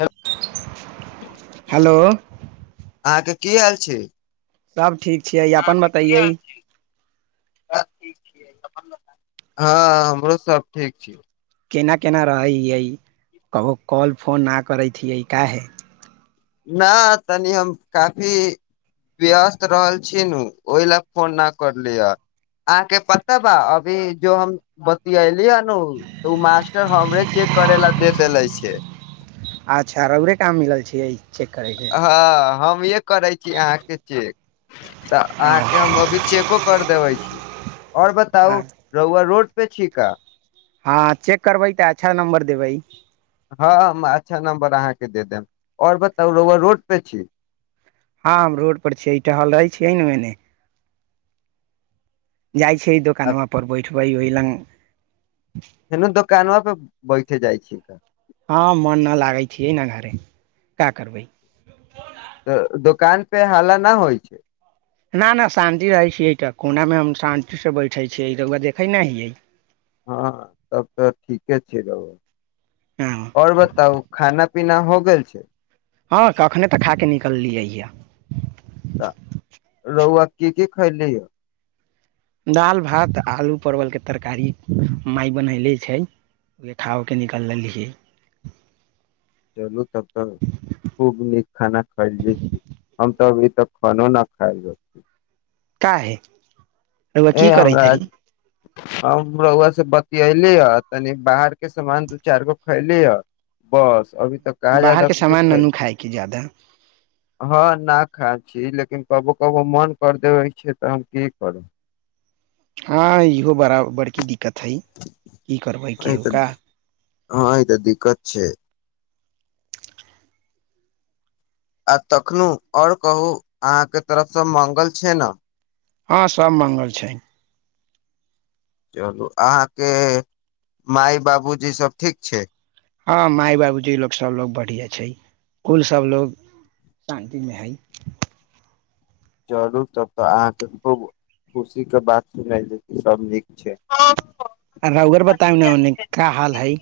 Hello, hello अहाँके की हाल छै सब ठीक छियै अपन बतैयै हँ हमरो सब ठीक छियै केना केना रहै हियै को कॉल फोन नहि करैत हियै काहे नाऽ तनि हम काफी व्यस्त रहल छी नु ओहि लए फोन न करलियह अहाँके पता बा अभी जो हम बत अली हनू तऽ ओ मास्टर हमरे चेक करे लए दे देले छै अच्छा रहुए काम मिलल छै ई चेक करयके हँ हमहे करै छी अहाँके चेक तऽ अहके हँ हम अभी चेको कर देबै छी आओर बताउ रहुआ रोड पे छीका हँ चेक करबै तऽ अच्छा नम्बर देबै हँ अच्छा नम्बर अहाँके दे देब आओर बताउ रहूआ रोड पे छी हँ हम रोड पर छियै टहल रहै छियै ने ओने जाइ छै आ दोकान वहाँ पर बैठबै ओहि लग फेनू दोकानमेपर बैठे जाइ छै का हँ मन नहि लागै छियै ने घरे क्या करबै तऽ दोकान पे हाला नहि होइ छै ना ना शांति रहै छीयै तऽ कोनामे हम शांतिसँ बैठे छियै तऽ ओकरा देखै नहि हियै। हँ तब तऽ ठीके छैय र हँ आओर बताउ खाना पीना हो गेल छैय? हँ कखने तऽ खा कऽ निकललियै ह। तऽ रहुआ की की खयली य? दालि भात आलू परवलके तरकारी माय बनैले छैय। नि खा के निकल लेलीयय ह। चलू तब त खूब नीक खाना खायल छी हम तऽ अभी तक खानो न खायल रहल छी। काहे? रउआ ए की करै हमरा तारी हम रौआ से बतियैली ह तनी बाहरके सामान दू चारि गो खयली ह बस अभी तक कहाँ बाहर जादा के कुछो सामान ननू खैली खाय के ज्यादा। हँ ना खाय छी लेकिन कबो कबो मन कर देबै छैय तऽ हम की करब? हँ इहो बड़ा बड़की दिक्कत हइ की करबै तऽ केहुका। हँ ई तऽ दिक्कत छैय। आ तखनो और कहू अहाँके तरफ सब मंगल छैय ने? हँ सब मंगल छैय। चलू अहाँके माय बाबूजी सब ठीक छैय? हँ माय बाबूजी लोग सब लोग बढ़िया छैय कुल सब लोग शान्तिमे हइ। चरू तब तऽ अहाँके खुब खुशी के बात सुनै सब नीक छैय। रुहूआ बताउ ने ओने क का हाल हय?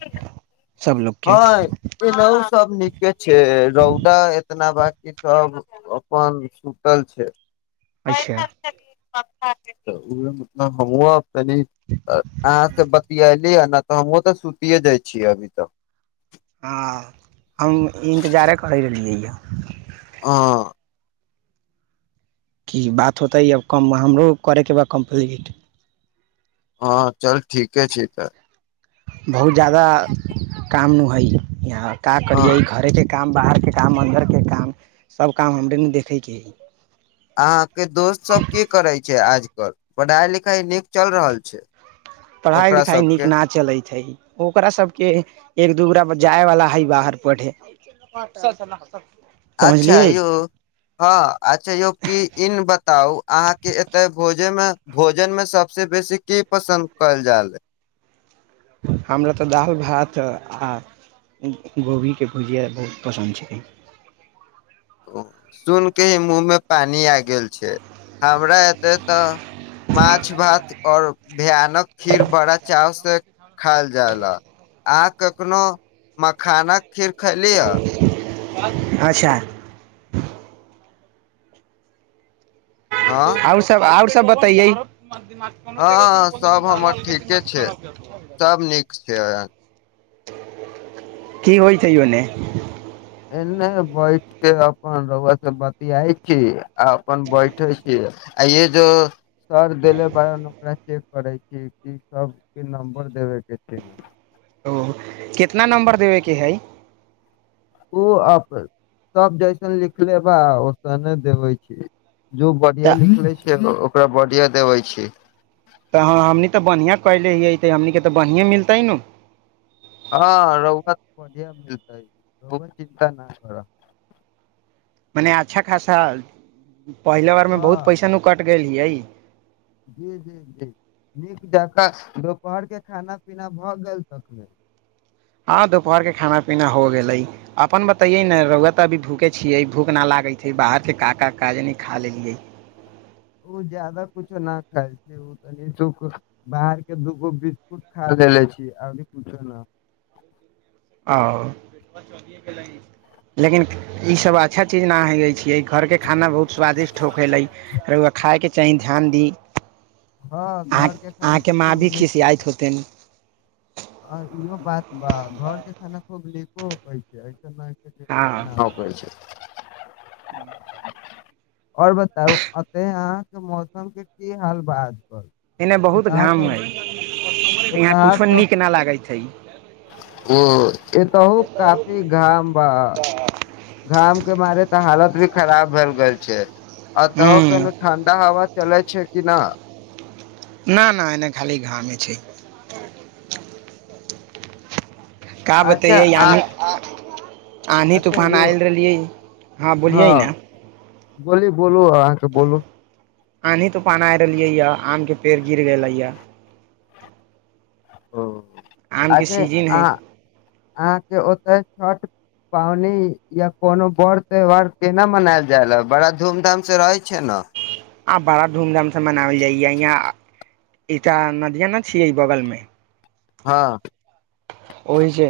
हँ एनाहु सब नीक के छैय रौदा एतना बा ई सब अपन सुतल छैय। अच्छा मतलब हमहुँ आ तनि अहाँ से बतियैलीया ना त तऽ हमहुँ तऽ सुतिए जाइ छियै अभी तऽ। हँ हम इन्तजार करै रहलियै यऽ। हां कि बात होतै आब कम हमरो करैके बा कम्प्लीट। हँ चल ठीके छैय तऽ। बहुत ज्यादा काम न हइ यहाँ काज हँ करियै घरे के काम बाहरके काम अन्दरके काम सब काम हमरे ने देखैके हइ। अहा के दोस्त सब कि करे छैय आज कल पढ़ाई लिखाई नीक चल रहल छैय? पढ़ाइ लिखाइ नीक न चलैत छैय। ओकरा सबके एक दूगरा जाय वला हय बाहर पढ़े। [unintelligible] अच्छा यौ हँ अच्छा यौ कि इन बताउ अहाँके एते भोजन मे भोजन में सबस बेसी कि पसन्द करल जाल? हमरा तऽ दालि भात आ गोभीके भुजिया बहुत पसन्द छैय। सुन कऽ ही मुहमे पानि आबि गेल छैय हमरा एतय तऽ माछ भात और भयानक खीर बड़ा चाव से खायल जाय ला। आ कखनो मखाना खीर खैली ह? अच्छा हँ आओर सब आओर सब बतैयै हँ सब हमर ठीके छै सब नीक छै की होइ छै ओने एने बैठ के अपन रउआ से बतियाई छी आ अपन बैठे छी आ ये जो सर देले बारा ओकरा चेक करै छी जी सबके नम्बर देबे के छै ओ कितना नम्बर देबेके हइ ओ अब सब जैसन लिख लेबा ओसने देबे छी जो बढ़िया तऽ लिखले छै ओकरा बढ़िया देबे छै तऽ हँ हमनी तऽ बढ़िया कले हियै तऽ हमनीके तऽ बढ़िएँ मिलतै नु हँ रहुआत बढ़िया मिलता है र चिन्ता न करऽ मने अच्छा खासा पहिले बार मे बहुत हँ पैसन नकटि गेलियै जी जी जी नीक जकाँ दुपहर के खाना पीना भऽ गेल तखने हँ दोपहर के खाना पीना हो गेलै अपन बतैये ने र‌उआ तऽ अभी भूखे छियै भूख ना लागैत छै बाहर के काका काज नहि खा लेलियै ओ ज्यादा कुछो न खाइ छै तनी बाहर के दूगो बिस्कुट खा लेले छी अी कुछो ने आ लेकिन ई सब अच्छा चीज नहि होइ छियै घरके खाना बहुत स्वादिष्ट हो गेलै आ र‌उआ खायके चाही ध्यान दी हँ अहाँ घरके खाना अहाँके तऽ माँ खूब भी नीक खिसियाइत होतनि आ इहो बात बा घर के खाना खूब नीको होकै छै ऐसन मे हँ आबै छै आओर बताउ अते अहाँके मौसम के की हाल बा एने बहुत घाम हय एतह अहाँ त लागैत हइ ओ एतहु काफी घाम बा घाम के मारे तऽ हालत भी खराब भेल गेल छै अ त‌उ के हूँ ठण्डा हवा चलै छै कि ना ना ना एने खाली घामे छै का अच्छा बतैयए आ यानि आधी अच्छा तूफान यौ आयल रहलियै हँ बोलियै ने बोली बोलू अहाँके बोलू आधि तूफान आ रहलियै या आम के पेड़ गिर गेले या ओ आम के अच्छे सीजन अ है अहाँके ओतऽ छ पावनि या कोनो बड़ त्यौहार केना मनायल जायले बड़ा धूम धाम से रहै छै ने आ बड़ा धूम धाम से मनावल जाइ य यहा एकटा नदिया ने छीये इ बगल में हँ ओहिसँ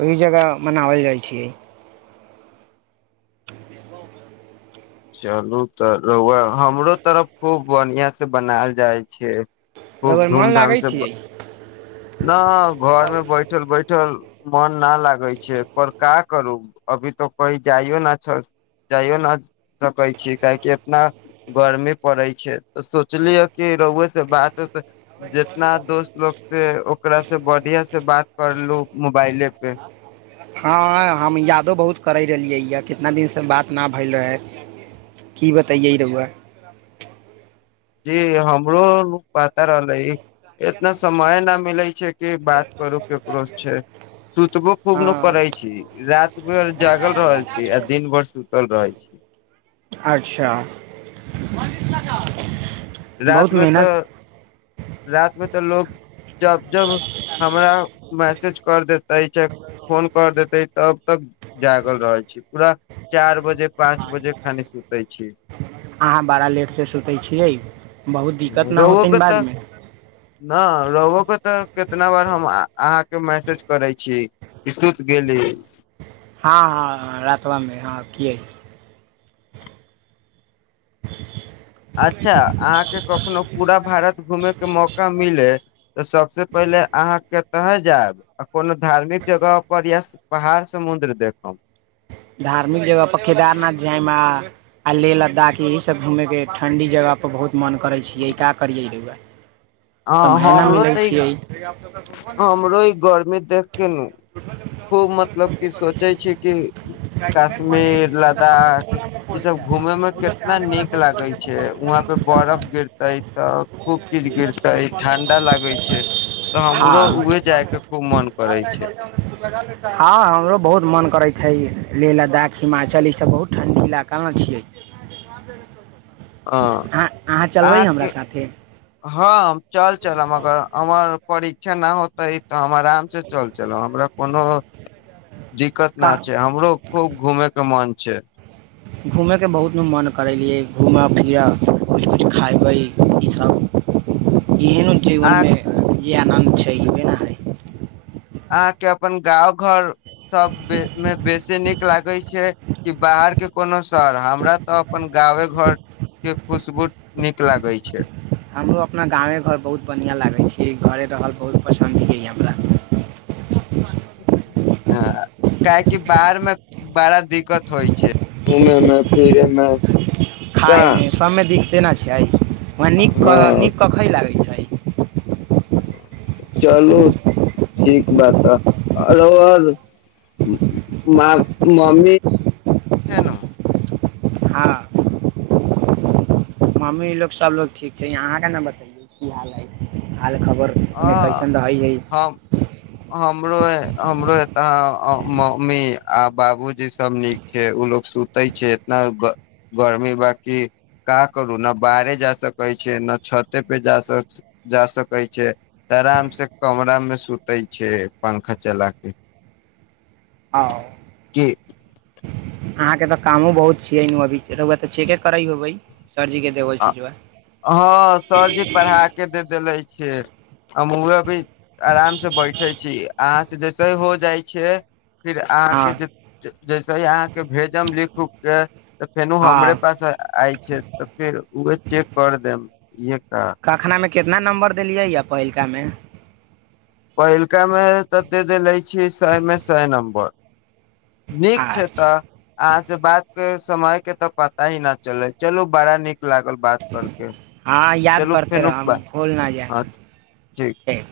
ओहि जगह मनावल जाइ छियै चलू त र‌उआ हमरो तरफ खूब बढ़िया से बनायल जाइ छै खूब रउआ धूम मन धाम लागै से छियै न घर मे बैठल बैठल मोन न लागै छै पर क करू अभी तो की जाइयो न जाइयो न सकै छी काहे कि इतना गर्मी पड़ैत छै तऽ सोचलियै कि र‌उए से बात जितना दोस्त लोग से [unintelligible] ओकरा से बढ़िया से बात करलु मोबाइले पे हँ [inaudible] हँ हम यादो बहुत करे रहलियै य कितना दिनसँ बात न भेल रहे की बतइै र‌उआ जी हमरो न पता रहलै एतना समय न मिलै छै के बात करू केकरो छै सुतबो खूब हँ न करै छी। रात भर जागल रहल छि आ दिन भर सुतल रहै छी। अच्छा बहुत रातमे तऽ मेहनत रात मे तऽ लोग जब जब हमरा मैसेज कर देत तय फोन कर देते तब तक जागल रहल छी पूरा चार बजे पाँच बजे खाली सुतै छी। अहाँ बड़ा लेट से सुतै छियै बहुत दिक्कत न होतय बादमे। हां र‌ओके तऽ कितना बार हम अहाँके मैसेज करैत छी। सुत गेली। हँ हँ रातबामे हँ किए। अच्छा अहाँके कखनो पूरा भारत घुमे के मौका मिले तऽ सबसे पहिले अहाँके कहां जायब कोनो धार्मिक जगह पर या पहाड़ समुद्र देखब? धार्मिक जगह केदारनाथ जायम आ लेह लद्दाख यह सब घूमे के ठंडी जगह पर बहुत मन करै छियै का करियै आ समय ने हमरो मिलै तऽ ई छियै। हमरो ई गर्मी देख के नू खूब मतलब कि सोचै छी कि कश्मीर लद्दाख इ सब घूमे में केितना नीक लागे छै वहं पे बर्फ गिरते त खूब चीज गिरते क ठंडा लागे छैय तऽ हमरो हँ उहे जाय के खूब मन करे छैय। हँ हमरो बहुत मन करैत हइ लेह लद्दाख हिमाचल ई सब बहुत ठण्डी इल कहां छियै हँ अहाँ चलबै हमरा अहाँके साथे? हँ हम चल चलम अगर हमर परीक्षा न होते तऽ हम आराम से चल चलम हमरा कोनो दिक्कत न का छैय हमरो खूब घूमे के मन छैय। घूमेंके बहुत मन करेलियै घूमऽ फिरऽ किछु किुछु खयबै ईसभ एहनो जीवन अहाँ में जे आनन्द छैय ई नहि हइ [unintelligible] अहाँके अपन गाँव घर सब मे बेसी नीक लागे छैय कि बाहर के कोनो दोसर शहर हमरा तऽ अपन गावे घर के खुशबू नीक लागय छैय। हमरो अपना गावमे घर बहुत बढ़िआँ लागै छैय घरे रहल बहुत पसन्द छैय हमरा। हँ काहेकि बाहर मे बड़ा दिक्कत होइ छैय। घुमयमे फिरेमे। खाायमे सभमे दिकते नहि छैय ओ नीक हँ नीक कखै लागैत छैय। चलू ठीक बा त ह आर म मम्मी हँ मम्मी ई लोग सबलोग ठीक छैय अहाँके ने बतैयौ की हाल है हाल खबर ह ओन्ने कैसन रहै हइ हम हमरो हमरो एत मम्मी आ बाबूजी सब नीक के उ लोक सुतै छैय इतना गर्मी बाकी का करू न बाहरे जा सकै छैय न छते पे जा सक जा सकै छैय। त आराम से कमरा मे सुते छैय पंखा चला के आ की अहाँ के तऽ कामो बहुत छियै न अभी रौआ त चेके करै होबै सरजी के आ [unintelligible] हँ सरजी पढ़ा के दे देले छियै हम अभी आरामसँ बैठै छी अहाँसँ जैसे हो जाइ छियै फिर हँ अहाँके जे जैसे ही अहाँके भेजम लिख उख के तऽ फेनू हमरे हँ पास आय छै फेर उह चेक कर देम इहे कह कखना मे कितना नम्बर देलियै यऽ पहिलका मे पहिलका मे तऽ दे देेले छी सय मे सय नम्बर नीक छै आज त अहाँ से बात के समय के तऽ पता ही ना चले चलू बड़ा नीक लागल बात करके हँ याद चलू करते [unintelligible] रहम बा भूल ना हँ ठीक जाए